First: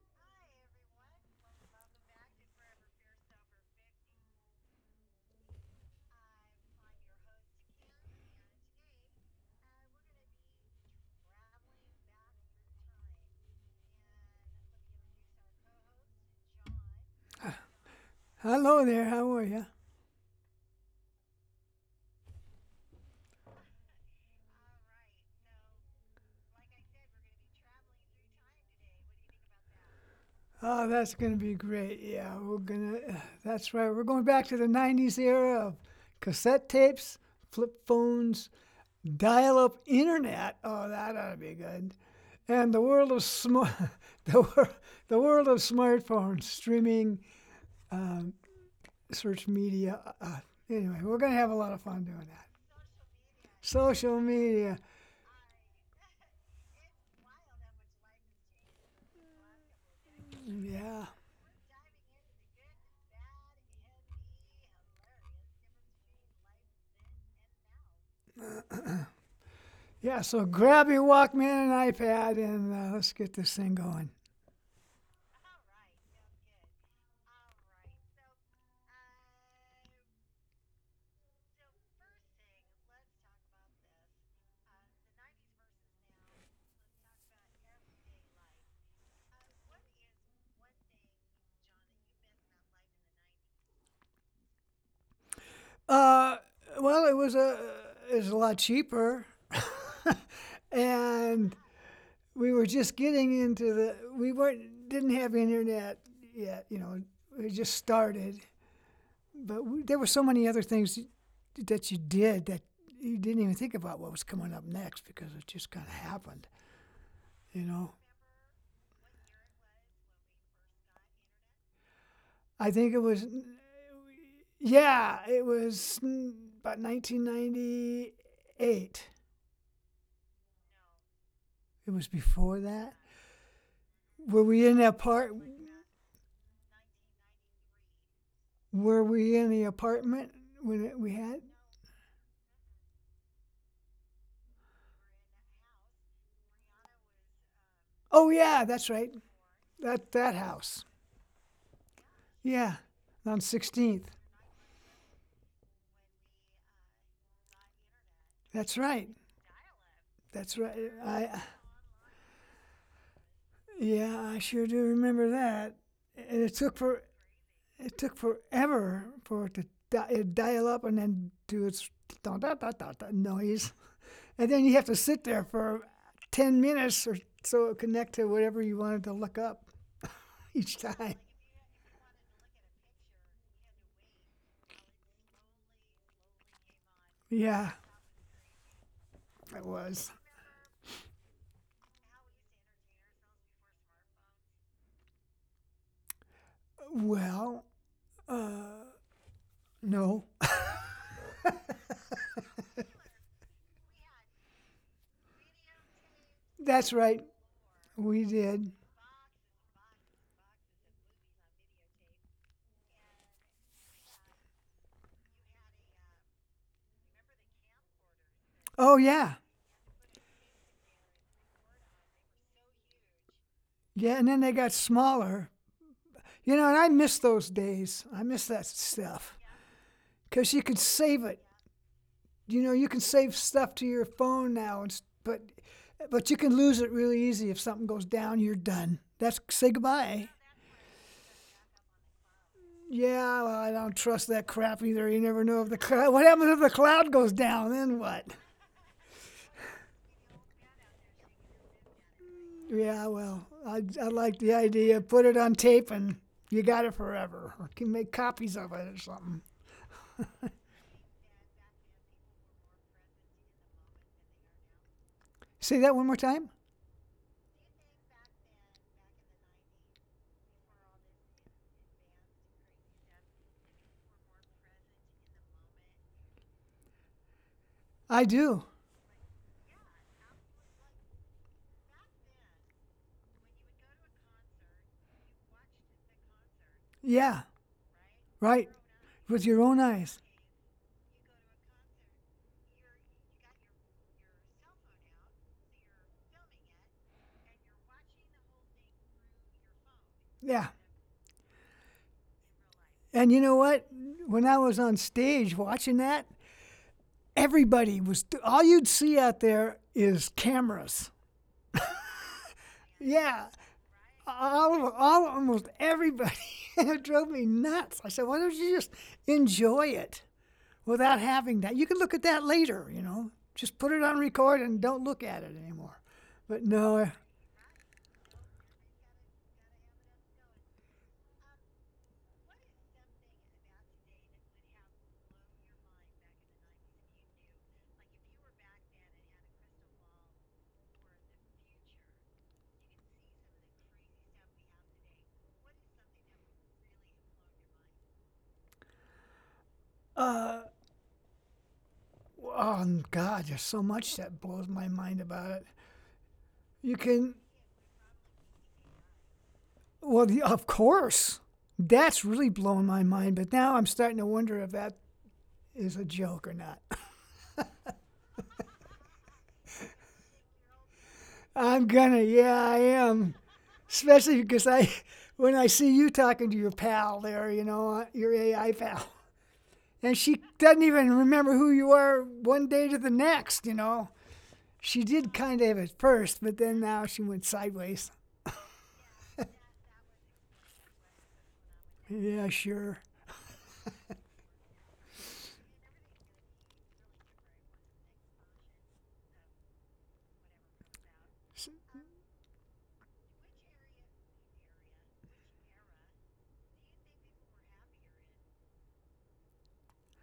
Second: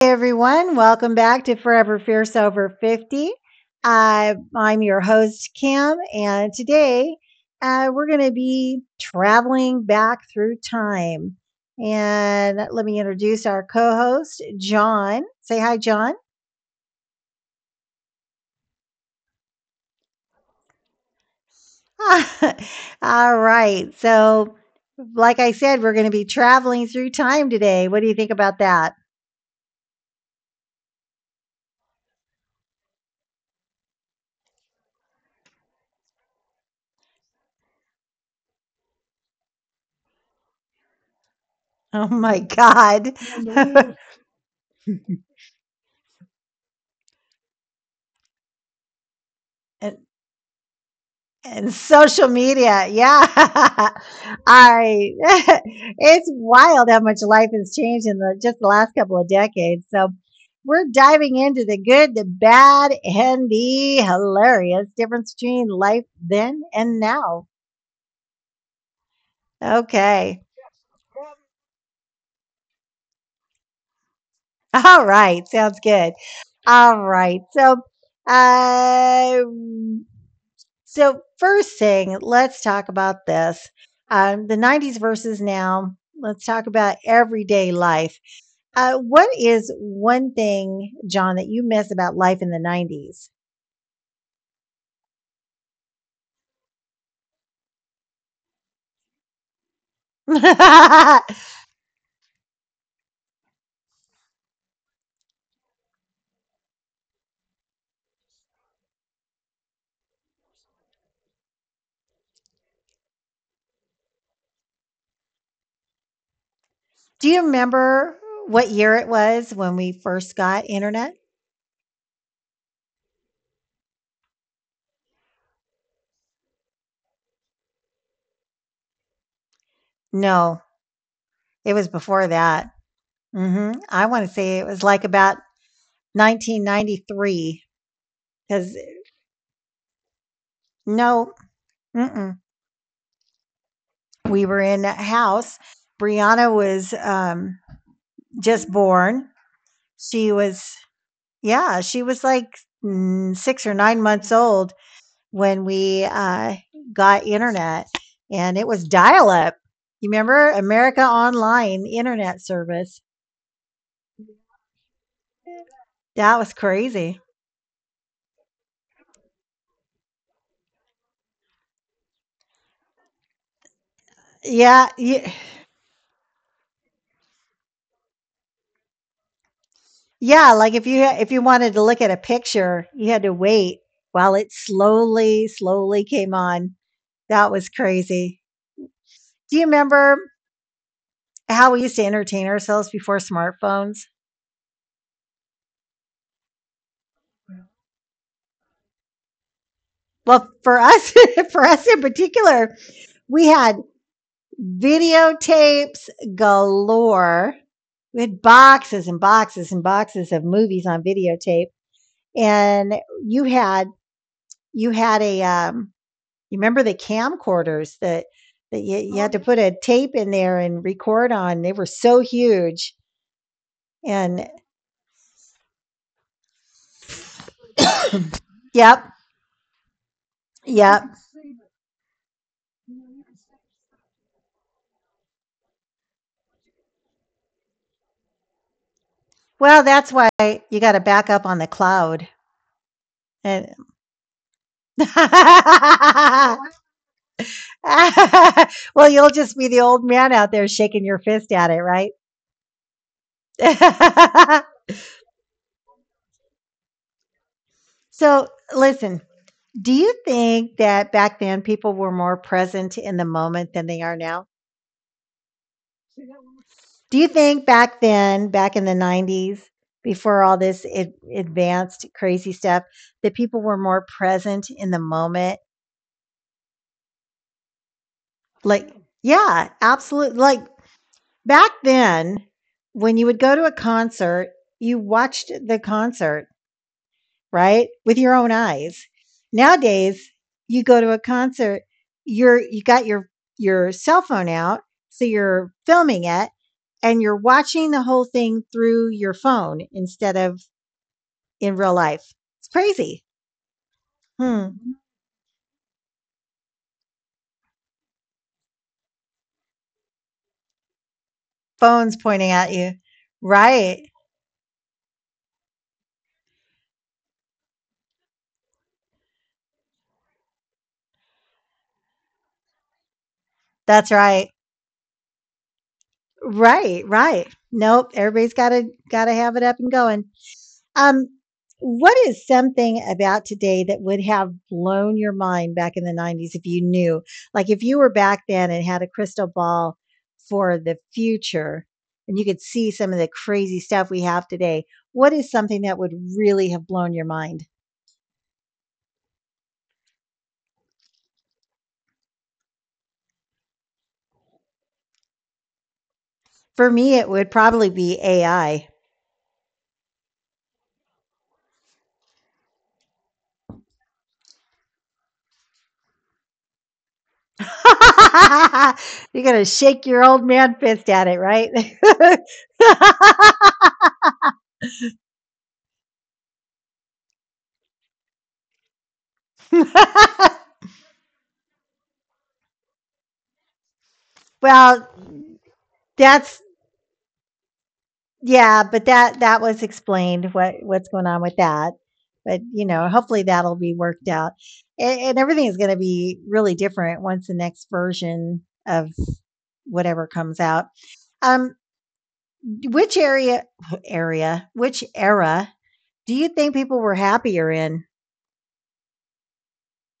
Hey everyone, welcome back to Forever Fierce Over 50. I'm your host, Kim, and today we're going to be traveling back through time. And let me introduce our co host, John. Say hi, John. Hello there. How are you? All right. Like I said, we're going to be traveling through time today. What do you think about that? Oh, that's going to be great. Yeah, we're going to. That's right. We're going back to the 90s era of cassette tapes, flip phones, dial up internet. Oh, that ought to be good. Oh my And the world God. of smart, the, wor- the world of smartphones, streaming, um, search Yes. media. Anyway, we're going to have a lot And of fun doing social that. media. Yeah. Social media. I it's wild how much life has changed in the just the last couple of decades. So we're Yeah. diving into the good, the bad, and the hilarious difference between life then and now. Yeah, Okay. so grab your Walkman and iPad and let's get this thing going. All right. Sounds good. All right. Uh First thing, let's talk about this. The 90s versus now. Let's talk about everyday life. What is one thing, John, that you miss about life in the 90s? Uh, well, it was a lot cheaper, and we were just getting into the we weren't didn't have internet yet. You know, it just started, but we, there were so many other things that you did that you didn't even think about what was coming up next because it just kind of happened. Do you You know, remember what year it was when we first got internet? I think it was. Yeah, it was about 1998. It No, it was was before before that. that. I want to Were say we it in was the like apart about 1993 because were we in the apartment when we no, had? mm-mm, we were in a house. Brianna was Oh yeah, just that's right. born. That She was, house. yeah, she was like Yeah, on six or 16th. nine months old when we got internet, and it That's was right. dial up. You remember That's right. America I Online internet service? yeah, I sure do remember that. And That it was took for crazy. it took forever for it to di- dial up and then do its da da da da noise, and then you have to Yeah, sit there y- for 10 minutes or so it connect to whatever you wanted to look up yeah. each Like if you time. if you wanted to look at a picture, you had to wait while it slowly, slowly came on. That Yeah, was crazy. it Do you was. remember how we used to entertain ourselves before smartphones? Well, uh, no. Well, for us, for us in particular, we had videotapes That's right. galore. We We had did. boxes and boxes and boxes of movies on videotape, and you had you had a you remember the camcorders that that Oh, you, you Oh, yeah. had to yeah, put a tape in there and record on. They were so huge, Yeah, and then they and got smaller. You know, and I miss those days. I miss that yep, stuff because you can save yep. it. You know, you can save stuff to your phone now, and, but you can lose it really easy if something goes down. You're done. That's say Well, that's goodbye. why you got to back up on the cloud. Yeah, well, I And don't trust that crap either. You never know if the cloud. What happens if the cloud goes down? Then what? well, you'll just be the old man out there shaking your fist at it, right? Yeah, well, I like the idea. Put it on tape and you got it forever. Or can make so, copies of it or Listen, something. do you think that back then people were more present in the moment than they are now? Say that one more time. Do you think back then, back in the 90s, before all this advanced crazy stuff, that people were more present in the moment? I do. Like, yeah, absolutely. Like back then, when you would go to a concert, you watched the concert, Yeah, right? With your own right. eyes. With your own eyes. Nowadays, you go to a concert, you got your your cell phone out, so you're filming it and you're watching the whole thing through your phone instead of Yeah. in real life. It's crazy. And you know what? When I was on Hmm. stage watching that, everybody was, all you'd see out there is cameras. Phones pointing at you. Yeah. Right. Almost everybody. It drove me nuts. I said, why don't you just enjoy it? Without having that. You can look at that later, you know. Just put it That's on right. record and don't look at it anymore. But no, Right, right. Nope. Everybody's gotta have it up and going. Um, what is something about today that would have blown your mind back in the 90s if you knew? Like if you were back then and had a crystal ball for the future and you could see some of the crazy stuff we have today, what is something that would really have blown your mind? uh, oh God, there's so much that blows my mind about it. For You me, it can, would probably be AI. well, the, of course, that's really blowing my mind. But now I'm starting to wonder if that is a joke or not. You're going to shake your old man fist at it, right? I am. Especially because I, when I see you talking to your pal there, you know, your AI pal. And she doesn't even remember who you are one day to the next, you know. She well, did kind of at first, but that's then now she went sideways. Yeah, but that was explained what what's going on with that. Yeah, But you sure. know, hopefully that'll be worked out, and everything is going to be really different once the next version of whatever comes out. Um, which area area which era do you think people were happier in,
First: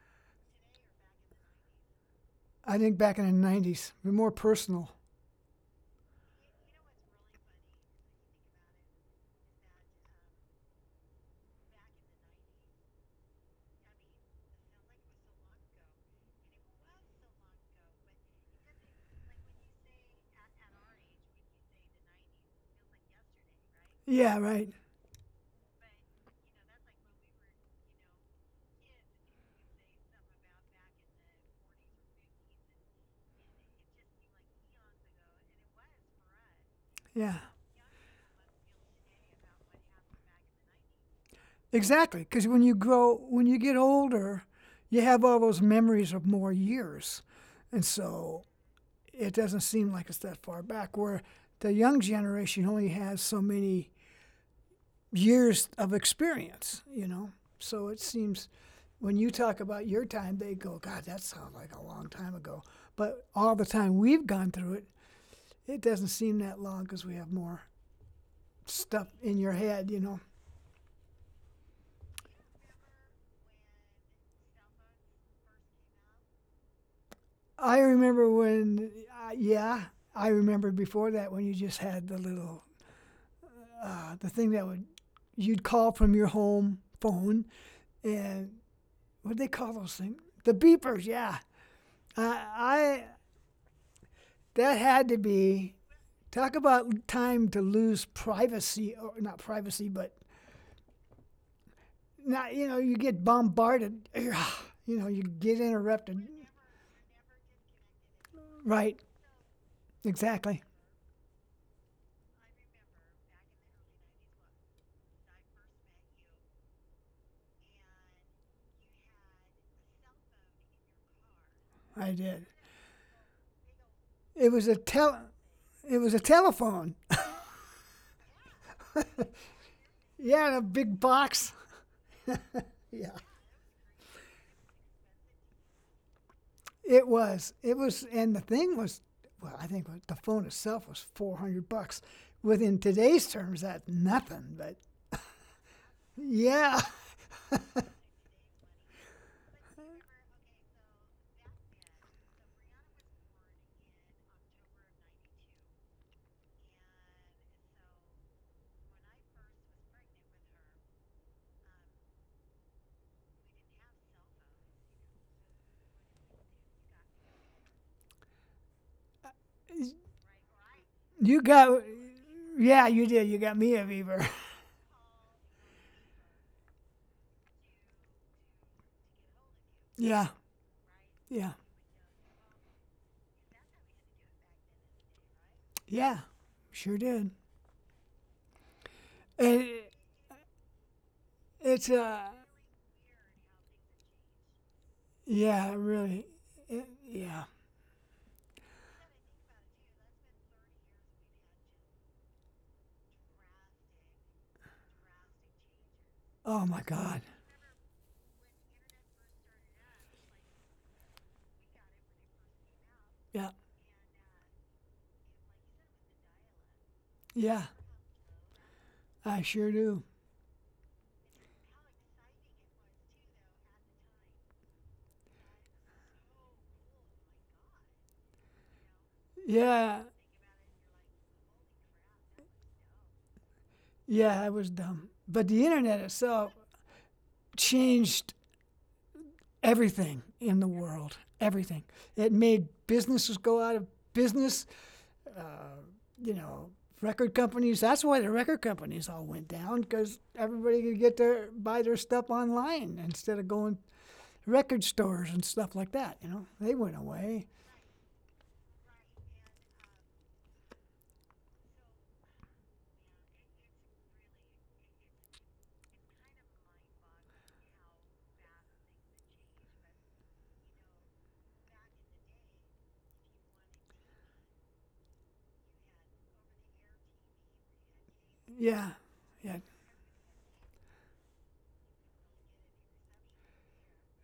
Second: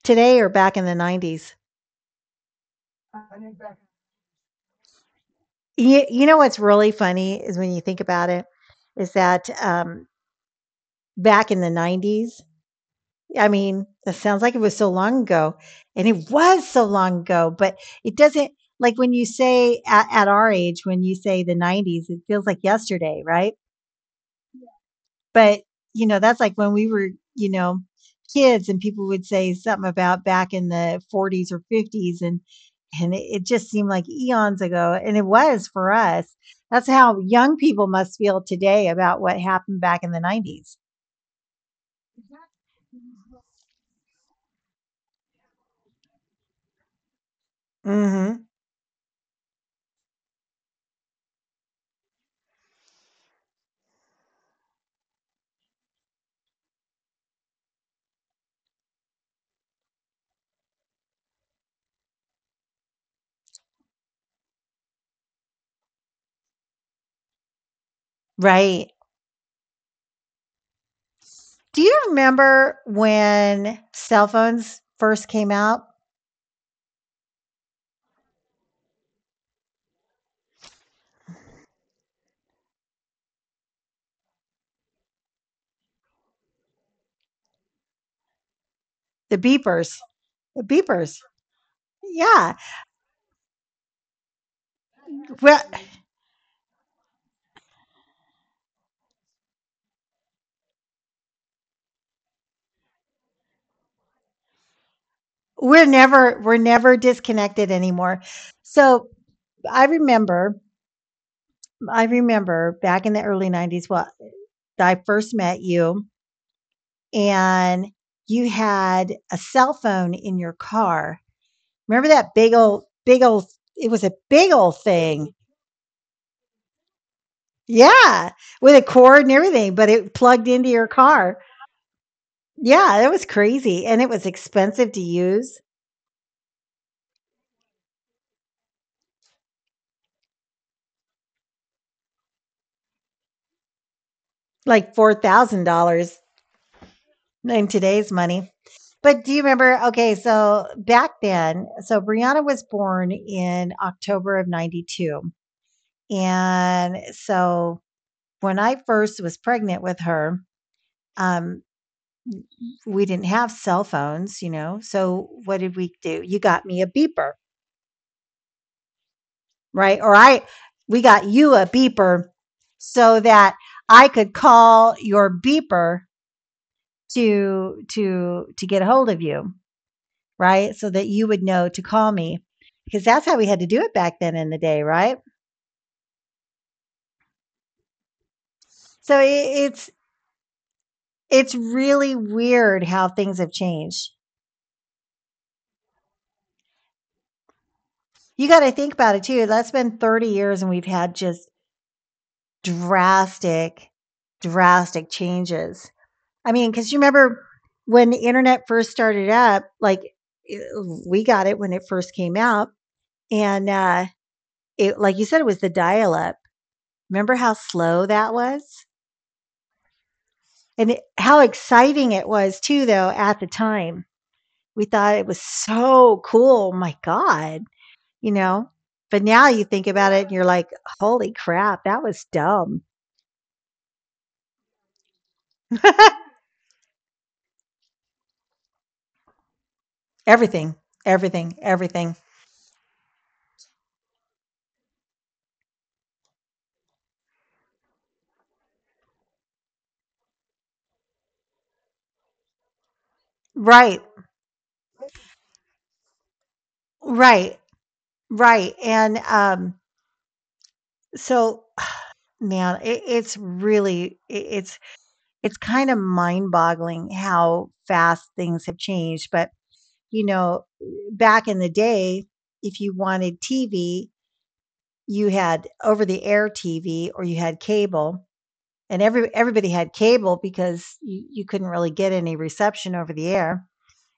today or back in the 90s? I think back in the 90s, more personal. You know what's really funny is when you think about it, is that back in the 90s, I mean, that sounds like it was so long ago, and it was so long ago, but it doesn't, like when you say at our age, when you say the 90s, it feels like yesterday, right? Yeah, right. But, you know, that's like when we were, you know, kids and people would say something about back in the 40s or 50s and it just seemed like eons ago and it was for us. That's how Yeah. young people must feel today about what happened back in the 90s. Exactly, because when you grow, when you get older, you have all those memories of more years. And so Mhm. it doesn't seem like it's that far back, where the young generation only has so many years of experience, you know. So it seems when you talk about your time, they go, God, that sounds like a long time ago. But all the time we've gone through it, it doesn't seem that long because we have more Right. stuff in your head, you know. Do you remember when cell phones first came out? I remember when, yeah, I remember before that when you just had the little, the thing that would, you'd call from your home phone and what do The they call those beepers. things? The The beepers, beepers. yeah. Uh, Yeah. I, that had to Well, be talk about time to lose privacy or not privacy, but not you know you get bombarded, you know you get we're interrupted. never we're never disconnected anymore. Right, So I remember, exactly. I remember back in the early 90s, well, I first met you and you had a cell phone in your car. I Remember that did. big old it was a It big was a old tel, thing. it was a telephone. Yeah. With a cord and everything, but it plugged Yeah, a into your big car. box. Yeah, Yeah, that was crazy, and it was expensive to use, it was. It was, and the thing was, well, I think the phone itself was 400 bucks. Within today's terms, that's nothing. But like $4,000 yeah, in today's money. But do you remember, okay, so back then, so Brianna was born in October of '92, and so when I first was pregnant with her, um, we didn't have cell phones, you know, so what did we do? You got me a beeper, right? Or I we got You you a got, beeper yeah, you so did. You got that me a I beaver. could call your beeper to to get a hold of you, Yeah, right? So that you would yeah, know to call me because that's how we had to do it back then in the day, right? yeah, sure did. So And it's it's really weird how things have changed. yeah, really, it, yeah. You got to think about it too. That's been 30 years and we've had just drastic drastic changes. I Oh mean, my cuz you God, remember when the internet first started up, like eh, we got it when it first came out yeah, and it, like you said, it was the dial up. Remember how yeah, slow that was? I sure do. And how exciting it was too though at the time. We thought it was so cool. My god, you know? But now you think Yeah, about it and you're like, "Holy crap, that was dumb." yeah, I was dumb. But the internet itself changed everything in the Everything, world. everything, Everything. everything. It made businesses go out of business. You know, record companies. That's why the record companies all went down because everybody could get their buy their stuff online instead of going to Right. record stores and stuff like that. You know, they went away. Right. Right. And so man, it, it's really it, it's kind of mind-boggling how fast things have changed, but you know, back in the day, if you wanted TV, you had over the air TV or you had cable, Yeah, and yeah, everybody had cable because you couldn't really get any reception over the air.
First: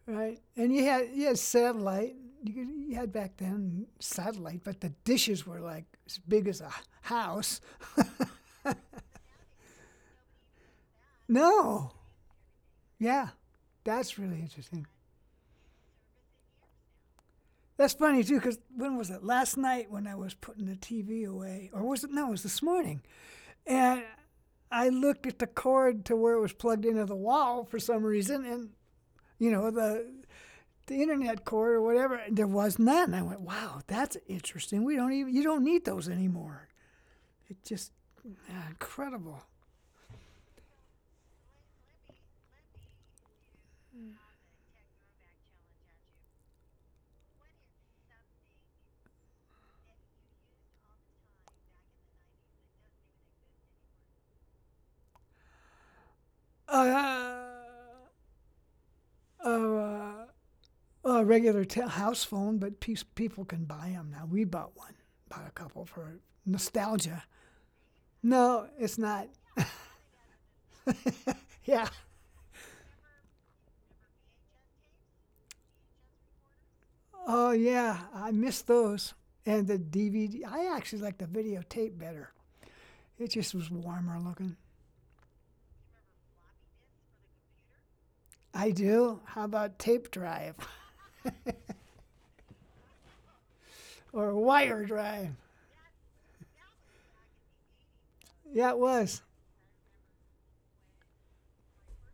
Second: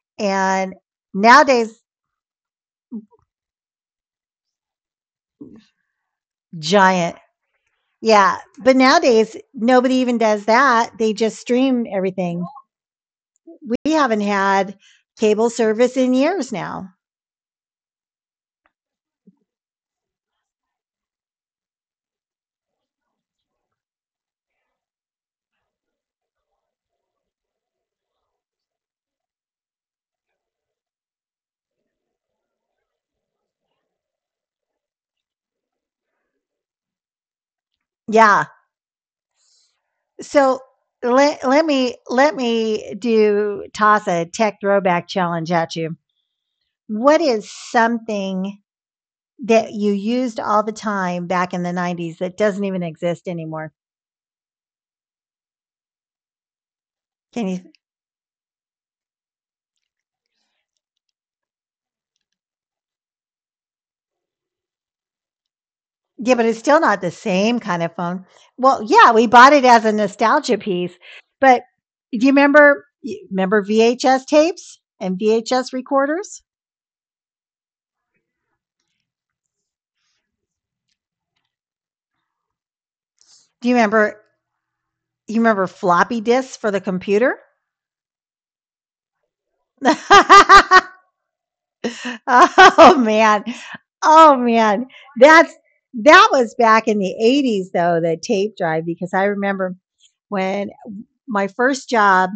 right. And And you had nowadays, satellite. You had back then satellite, but the dishes were like as big as a giant. house. Yeah, but nowadays nobody even does that. They just stream No, everything. yeah, We haven't that's really had interesting. cable service in years now. That's funny too, because when was it? Last night when I was putting the TV away, or was it? No, it was this morning. And I looked at the cord to where it was plugged into the wall for some reason, and you know the internet cord or whatever, there was none. I went, wow, that's interesting. We don't even you don't need those anymore. It just Yeah. ah, incredible. So let let me do toss a tech throwback challenge at you. What is something that you used all the time back in the 90s that doesn't even exist anymore? Can you Uh, uh, uh, uh, a regular house phone, but people can buy them now. We bought one, bought a couple Yeah, but for it's still not the nostalgia. same kind of phone. Well, No, yeah, we it's bought not. it as a nostalgia piece, but Yeah. do you remember VHS tapes and VHS recorders? Oh, yeah. I missed those. And the DVD. I actually like the videotape better. It Do you just was remember warmer looking. You remember floppy disks for the computer? I do. How about tape drive Oh man. Oh or man. wire That's drive? that was back in the 80s though, the tape drive Yeah, it because I was. remember when my first job,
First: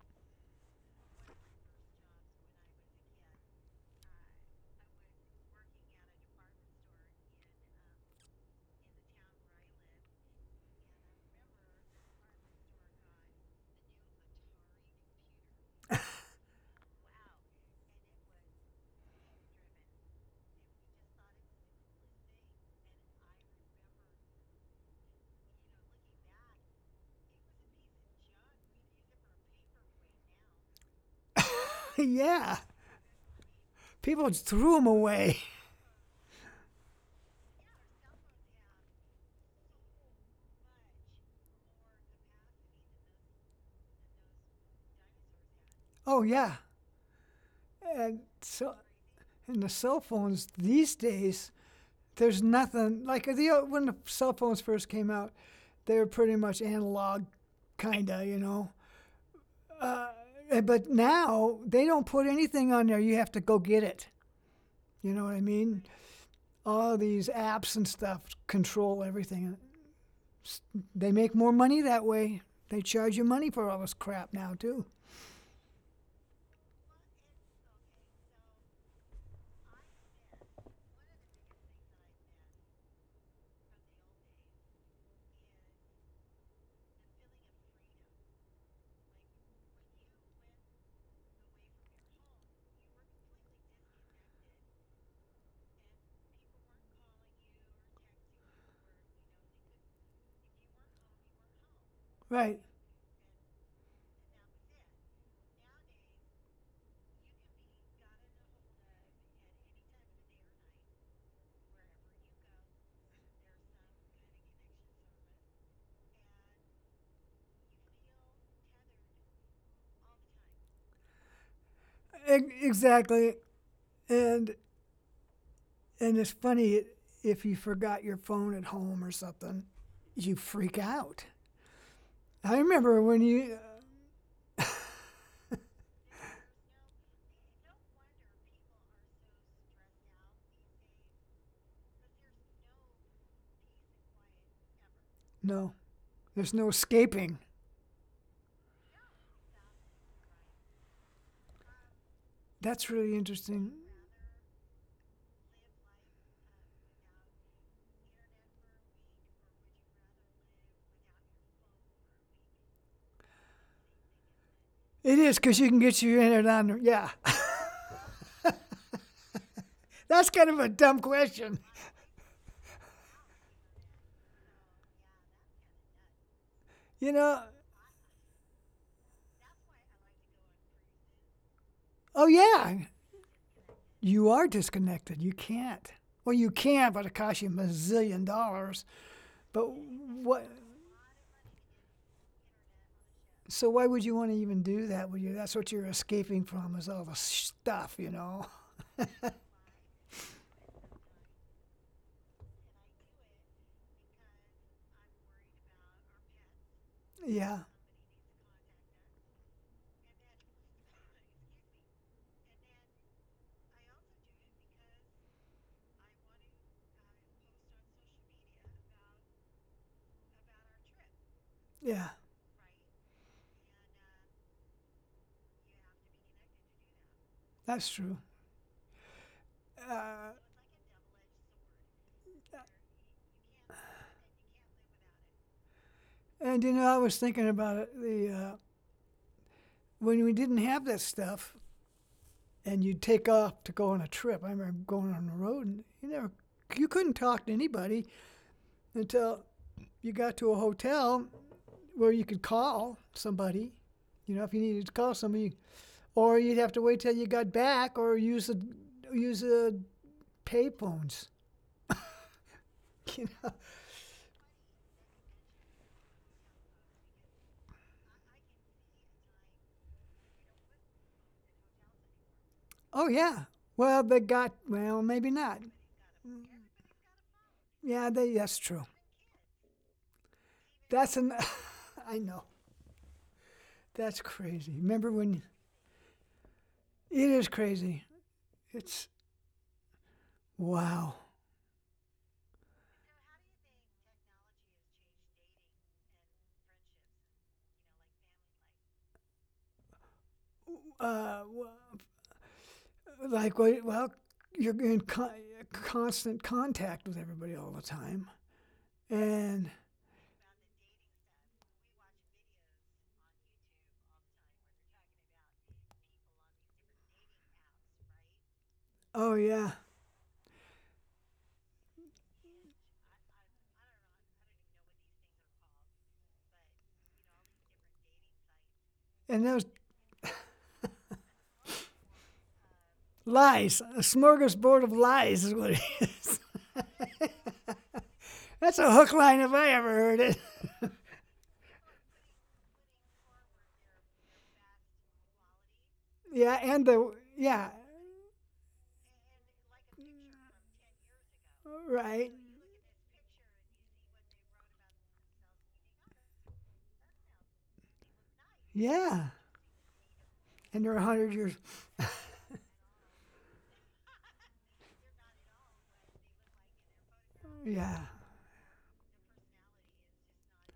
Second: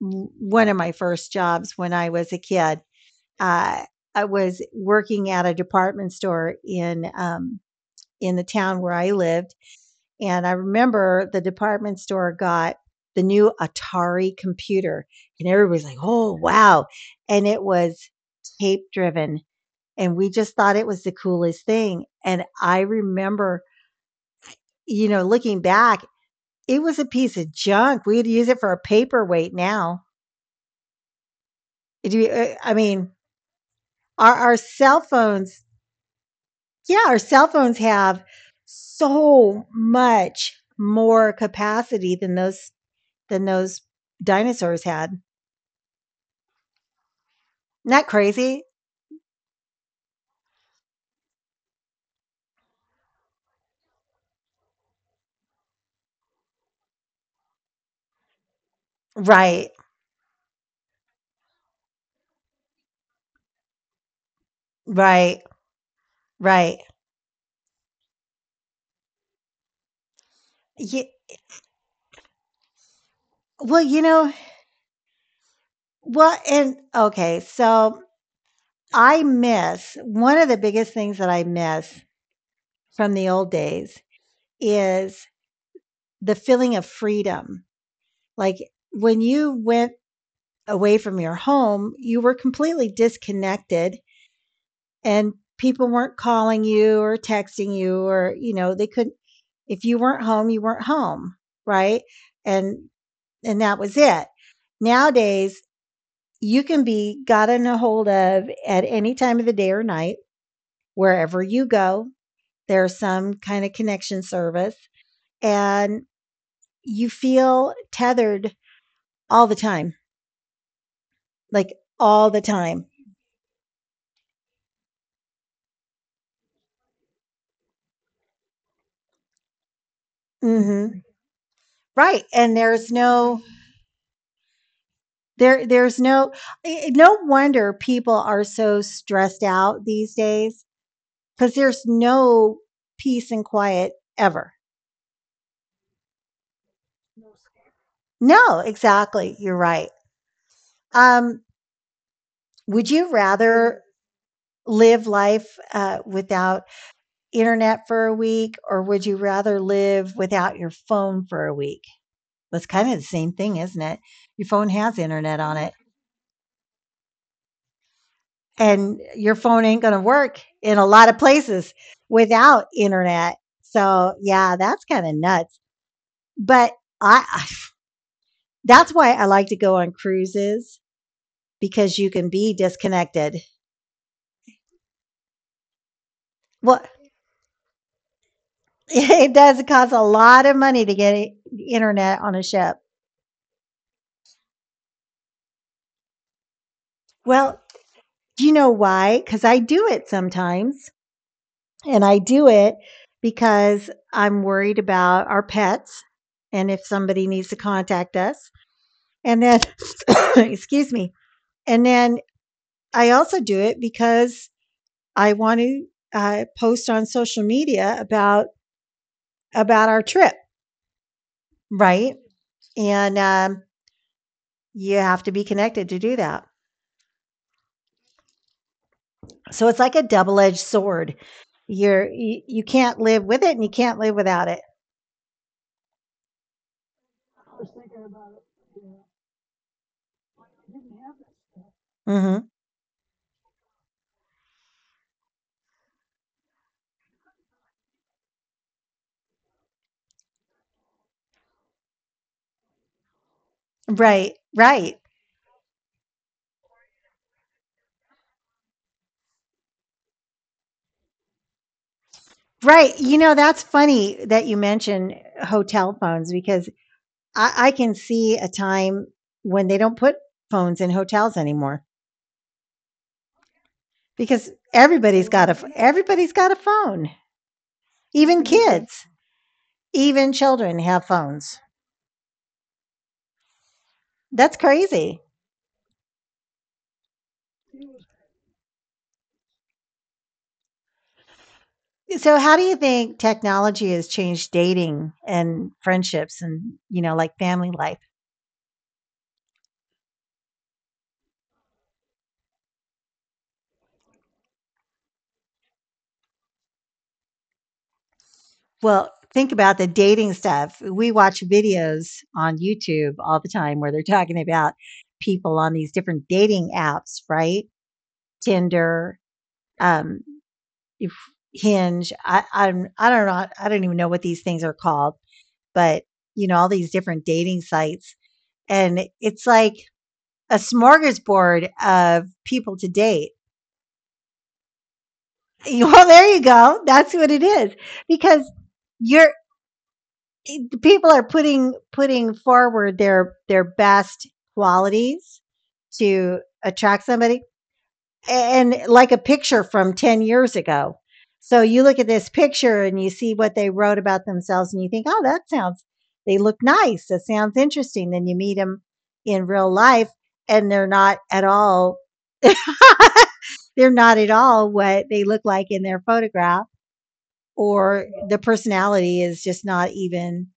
one of my first jobs when I was a kid, uh, I was working at a department store in the town where I lived, and I remember the department store got the new Atari computer, and everybody's like, "Oh wow!" and it was tape driven and we just thought it was the coolest thing. And I remember, you know, looking back, it was a piece of junk. We'd use it for a paperweight now. Yeah. I mean, People our threw them cell away. phones, yeah, our cell phones have so much more capacity than those dinosaurs had. Isn't Oh, yeah. that And crazy? so, and the cell phones these days, there's nothing like the when the cell phones first came out, they were pretty much analog, kinda, you know. Right, But now they don't put anything on there. You have to go get it. You know what I right, mean? right. All these apps and stuff control everything. They Ye- make more money that way. They charge you money for all well, this you crap know, now too. well, and okay, so I miss one of the biggest things that I miss from the old days is the feeling of freedom. Like, when you went away from your home, you were completely disconnected and people weren't calling you or texting you or, you know, they couldn't, if you weren't home, you weren't home, right? Right. And and that was it. Nowadays, you can be gotten a hold of at any time of the day or night, wherever you go, there's some kind of connection service, and you feel tethered all the time, like all the time. Exactly. And and it's funny if you forgot your phone at home or something, you freak hmm out. Right. I And remember when you there's no, no wonder people are so stressed out these days because there's no peace and quiet ever. No, there's no escaping. No, exactly. You're right. Um, That's would you really interesting. rather live life without internet for a week, or would you rather live without your phone for a week? That's kind of the same thing, isn't it? Your phone has It is internet because on you it, can get your internet on. Yeah, and your phone ain't going to that's work kind of a in a dumb lot of question. places without internet. So, yeah, that's kind of nuts. But You I, know, I, that's why I like to go on cruises because you oh can be yeah, disconnected. you are disconnected. You can't. Well, you Well, can, but it costs you a zillion dollars. it But does cost a what? lot of money to get internet on a ship. So why would you want to even do that? Would you? That's what you're escaping from is all the Well, stuff, you know. do you know why? Because I do it sometimes. And I do it because I'm worried about our pets and if somebody needs Yeah, to contact us. And then, excuse me. And then I also do it because I want to post on social media about our trip, yeah, right? And you have to be connected to do that. that's true. So it's like a Uh, double edged sword. You, you can't live with it, and you can't live without it. and you know, I was thinking about it. The when we didn't have that stuff, Hmm and you'd take off to go on a trip. I remember going on the road, and you never, you couldn't talk to anybody until you got to a hotel where you could call somebody. You know, Right, if you needed to right. call somebody, or you'd have to wait till you got back, or use the use the pay phones. Right. You You know, know. that's funny that you mention hotel phones because I can see a time when they don't put phones in hotels anymore Oh yeah. Well, they got. because Well, maybe everybody's got not. a ph- Right. Everybody's got a phone. Yeah, they, Even Right. that's true. Even children have That's an. phones. I know. That's crazy. That's Remember crazy. when? It is crazy. It's wow. So how do you think technology has changed dating and friendships and, you know, like family life? uh, like well, you're in constant contact with everybody all the time. Well, think And about the dating stuff. We watch videos on YouTube all the time where they're talking about people on these different dating apps, right? oh Tinder, yeah. um, if- Hinge. I don't know. I don't even know what these things are called, but you know all these different dating sites, and And those it's like a smorgasbord of people to date. lies, a smorgasbord of lies is what it is. Well, there you go. That's what it is That's because a hook line if you're I ever heard it. people are putting forward their best qualities Yeah, to and the attract somebody, yeah, and like a picture from 10 years ago. So you look at right, this picture and you see what they wrote about themselves and you think, oh, that sounds they look nice, that sounds interesting. Then you meet them yeah, in real life and and they're they're 100 not years. at all they're not at all what they look like in their photograph, Yeah, or the personality is just not even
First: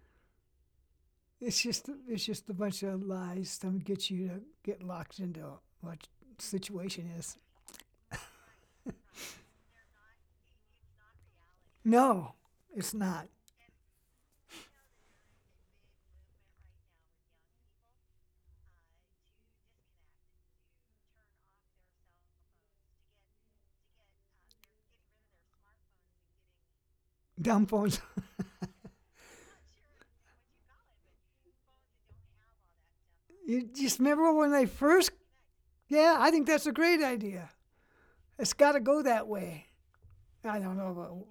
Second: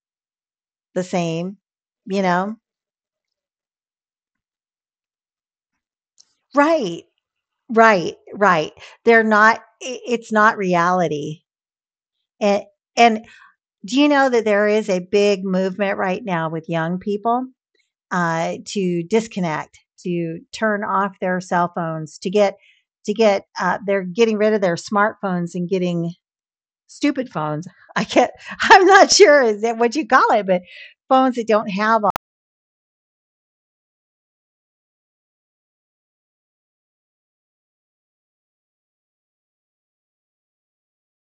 the same, it's just you a know bunch of lies to get you to get locked into what the Right, situation is. right. They're not I It's not reality. No, And it's and not. do you know that there is a big movement right now with young people, to disconnect, to turn off their cell phones, to get, they're getting rid of their smartphones and getting stupid Dumb phones. phones. I can't I'm not sure, is that what you call it? But phones that don't have all You just remember when they first? Yeah, I think that's a great idea. It's got to go that way. I don't know,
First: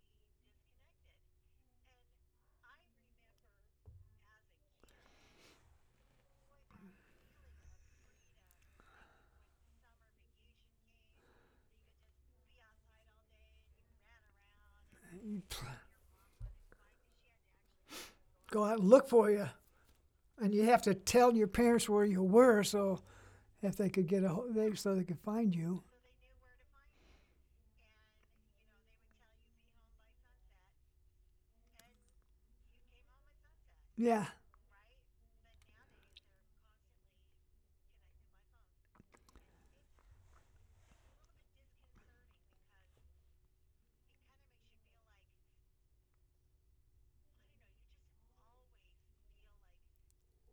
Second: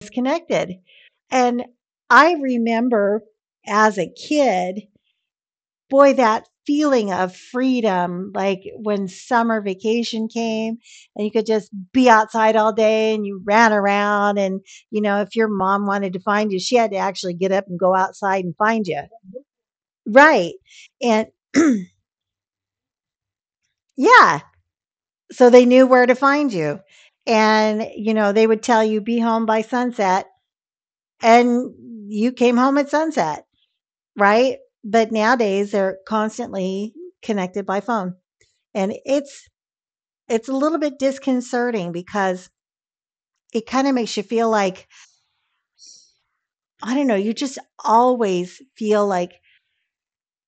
disconnected. And I remember as a kid, boy, that feeling of freedom, like when summer vacation came and you could just be outside all day and you ran around. And, you know, if your but mom wanted to find you, she had to actually get up and go outside and go out and find you. look for you, and Right. you have to And tell your parents where you were, so if they could get a yeah, they so they could so find they you. knew where to find you. And, you know, they would tell you, be home by sunset. And you came home at sunset. Yeah, Right. But nowadays they're constantly connected by phone. And it's a little bit disconcerting because it kind of makes you feel like, I don't know, you just always feel like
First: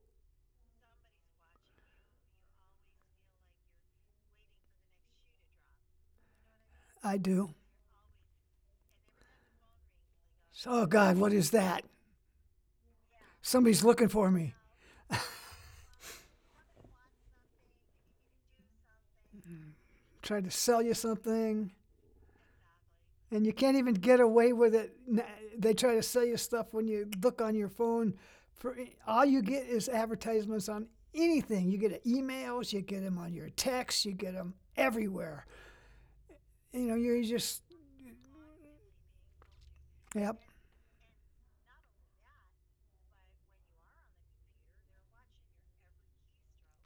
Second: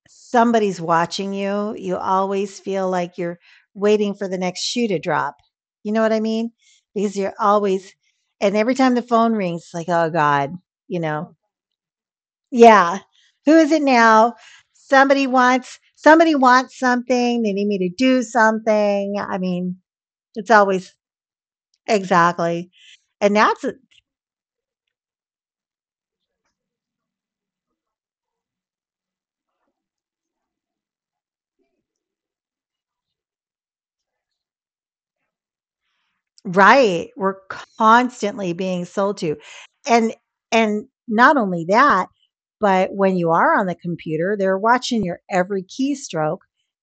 somebody's watching you. You always feel like you're waiting for the next shoe to drop. You know what I mean? Because I you're do. always, and every time the phone rings, it's like, oh God, So, oh you God, what know, is that? yeah, who is it Somebody's looking for now? me. Somebody wants something. They need me to do something. I mean, Tried it's to sell you always something. exactly. And And you that's can't even get away with it. They try to sell you stuff when you look on your phone. For all you get is advertisements on anything. You get emails, you get them on your texts, you get them everywhere. You know, Right, you're we're just constantly being sold to, and yep, not only that, but when you are on the computer, they're watching your every keystroke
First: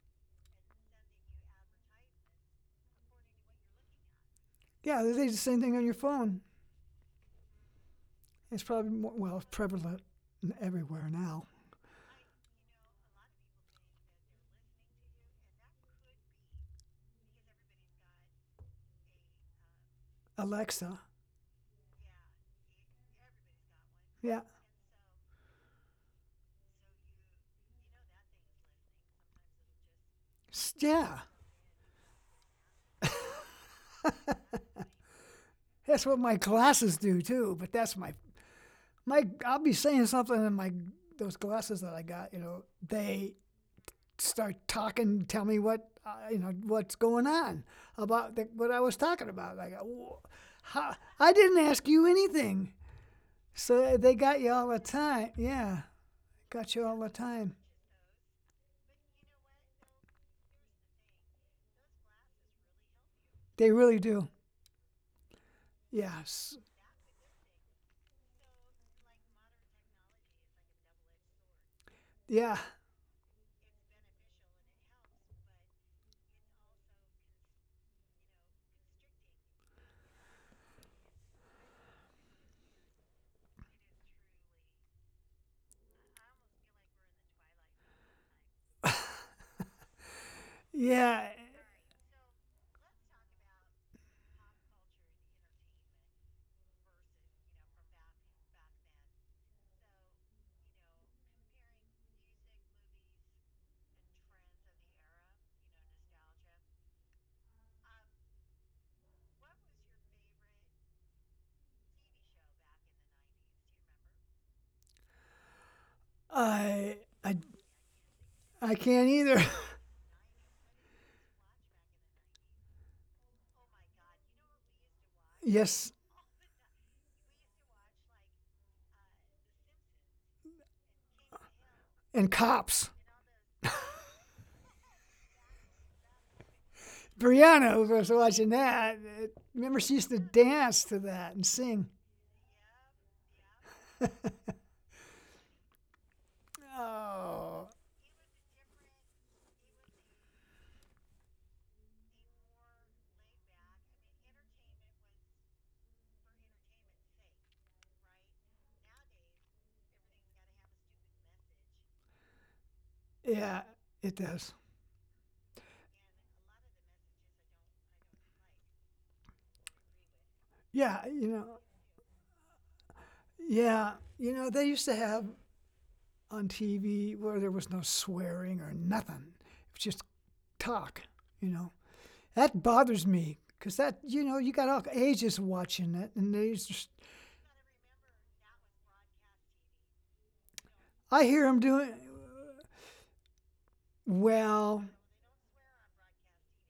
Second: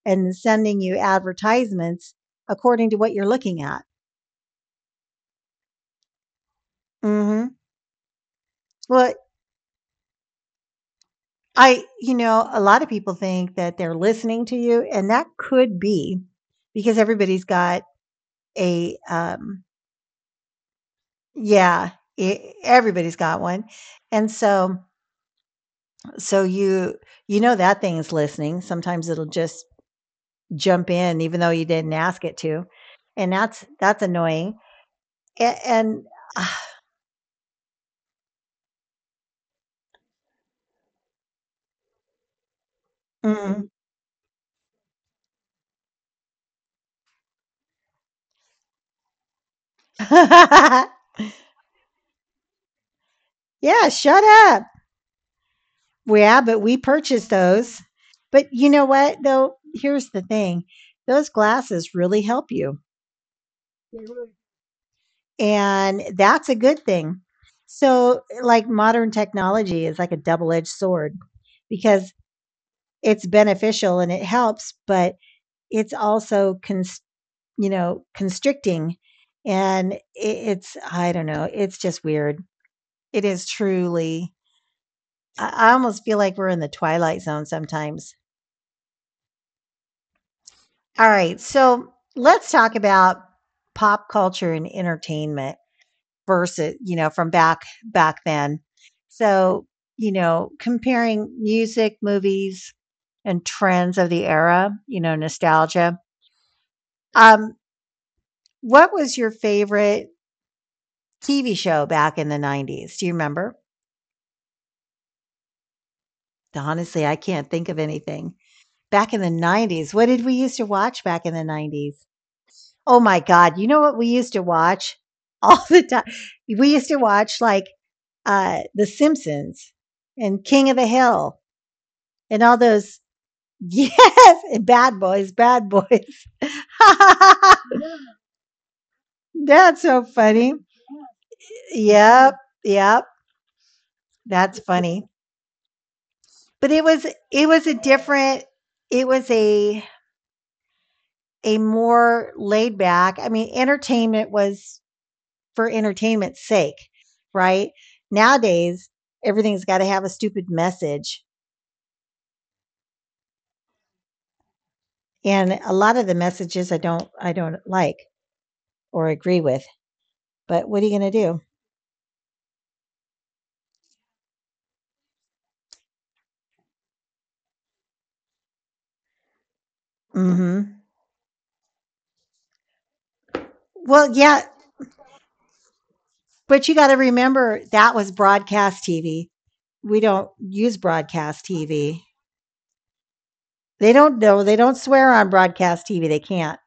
and sending you advertisements according to what you're looking at. yeah. They do the same thing on your phone. Mhm. It's probably more Well, well prevalent everywhere now. I you know, a lot of people think that they're listening to you, and that could be because everybody's got a, um Alexa, yeah, e everybody's got one, and yeah, so So you you know that thing's listening. Sometimes it'll just jump yeah. in even though you didn't ask it to. And that's annoying. A- That's And, what my uh, glasses do too. But that's my my. I'll be saying something in my those glasses that I got. You know, they mm. start talking, tell me what you know what's going on about the, what I was talking about. Like, "Wha- how, I didn't ask you anything, so Yeah, they shut got you all up. the time. Yeah, Yeah, but got you we all the purchased time. those. But you know what though? Here's the thing. Those glasses really help you. They really do. And Yes. that's a good thing. So like modern technology is like a double-edged sword because Yeah. it's beneficial and it helps, but it's also cons- you know, constricting. And it's i don't know, it's just weird. It is truly I almost feel like we're in the twilight zone sometimes. All Yeah. right, so let's talk about pop culture and entertainment versus, you know, from back then. So you know, comparing music, movies and trends of the era, you know, nostalgia. um what was your favorite TV show back in the '90s? Do you remember? I Honestly, I I can't think of anything. I can't Back in the either. '90s, what did we used to watch back in the '90s? Oh my God. You know what we used to watch all the Yes, time? We used to watch like The Simpsons and King of the Hill and and all cops. those. Yes, and Bad Boys, Bad Boys. Brianna was watching that. Remember, That's she so used to funny. dance to that and sing. Yep, yep. That's funny. But it was Oh, a different it was a more laid back, I mean, entertainment was for entertainment's sake, right? Nowadays, everything's got to have a stupid message. yeah, it does. And a lot of the messages I don't like or agree with. But what are you Yeah, going to you know, do? yeah, they used to have on TV where there was no swearing or nothing. It was just Hmm talk, you know. That bothers me because that, Well, you know, yeah, you got all ages watching it, and they but you just, got to remember that was broadcast TV. We don't use I hear broadcast them doing TV. They don't know. They don't well. swear on broadcast TV. They can't.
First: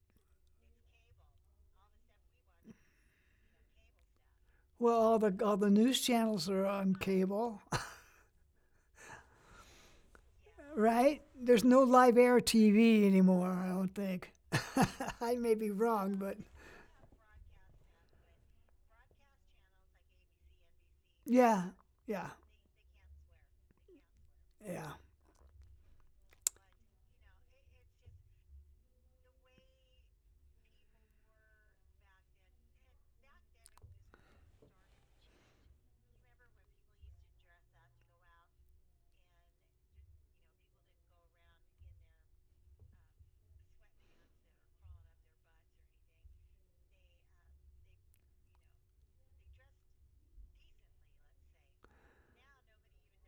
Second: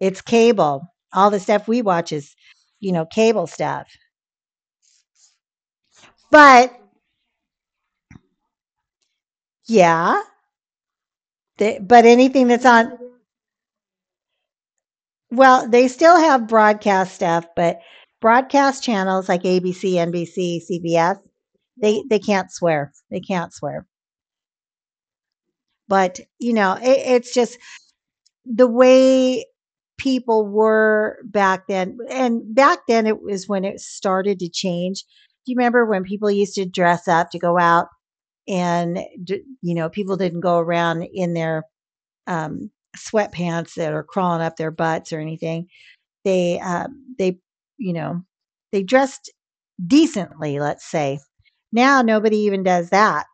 It's cable. All the stuff we watch is, you know, cable stuff. Well, all the news channels are But on cable, yeah, right? There's no but live air anything that's on, TV anymore. I don't think. I may well, be they wrong, still but have broadcast stuff, but broadcast channels like ABC, NBC, CBS, yeah, they yeah, can't swear. They can't swear. yeah. But you know, it's just the way people were back then, and back then it was when it started to change. Do you remember when people used to dress up to go out, and you know, people didn't go around in their um, sweatpants that are crawling up their butts or anything. They they you know they dressed decently. Let's say now nobody even does that.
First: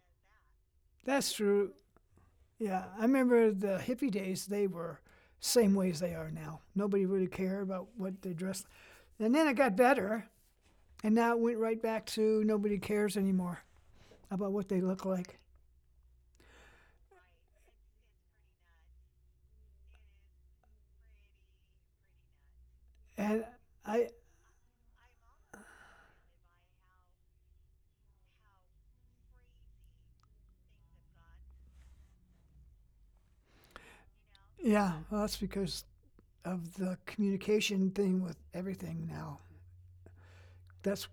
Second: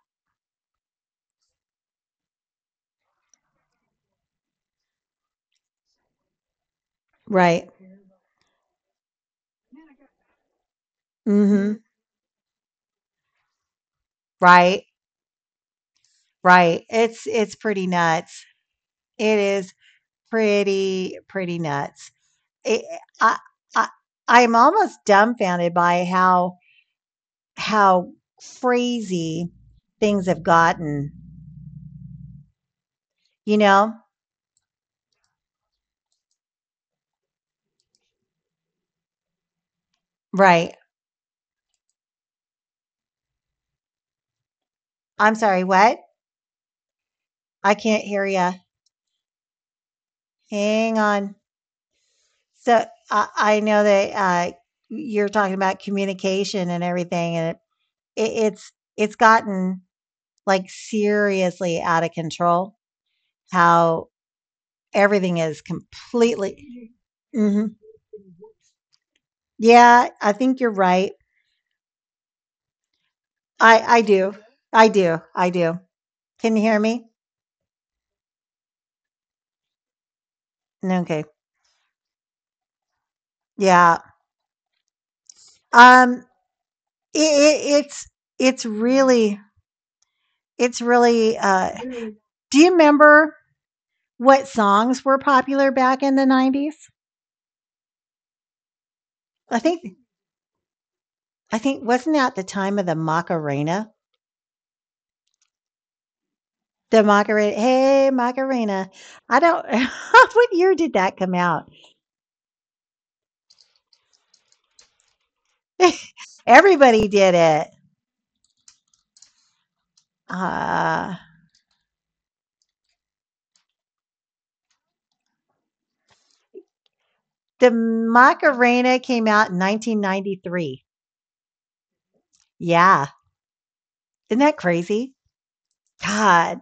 That's true. Yeah, I remember the hippie days. They were same way as they are now. Nobody really cared Right. about what they dressed. And then it got better, and now it went right Mm-hmm. back to nobody cares anymore about what they Right. look like. Right. It's pretty nuts. It is pretty nuts. It, I And I I, I'm almost dumbfounded by how how crazy things have gotten. You know. yeah, well, that's because of the communication thing with everything now. Right. That's I'm sorry. What? I can't hear you. Hang on. So I know that you're talking about communication and everything, and it's gotten like seriously out of control. How everything is completely. Hmm Yeah, I think you're right. I do. I do. I do. Can you hear me? No, Okay. Yeah. Um. It, it, it's it's really it's really. Uh, do you remember What songs were popular back in the '90s? I think I think wasn't that the time of the Macarena? The Macarena, "Hey Macarena." I don't what year did that come out? Everybody did it. Uh, the Macarena came out in 1993. Yeah. Isn't that crazy? God,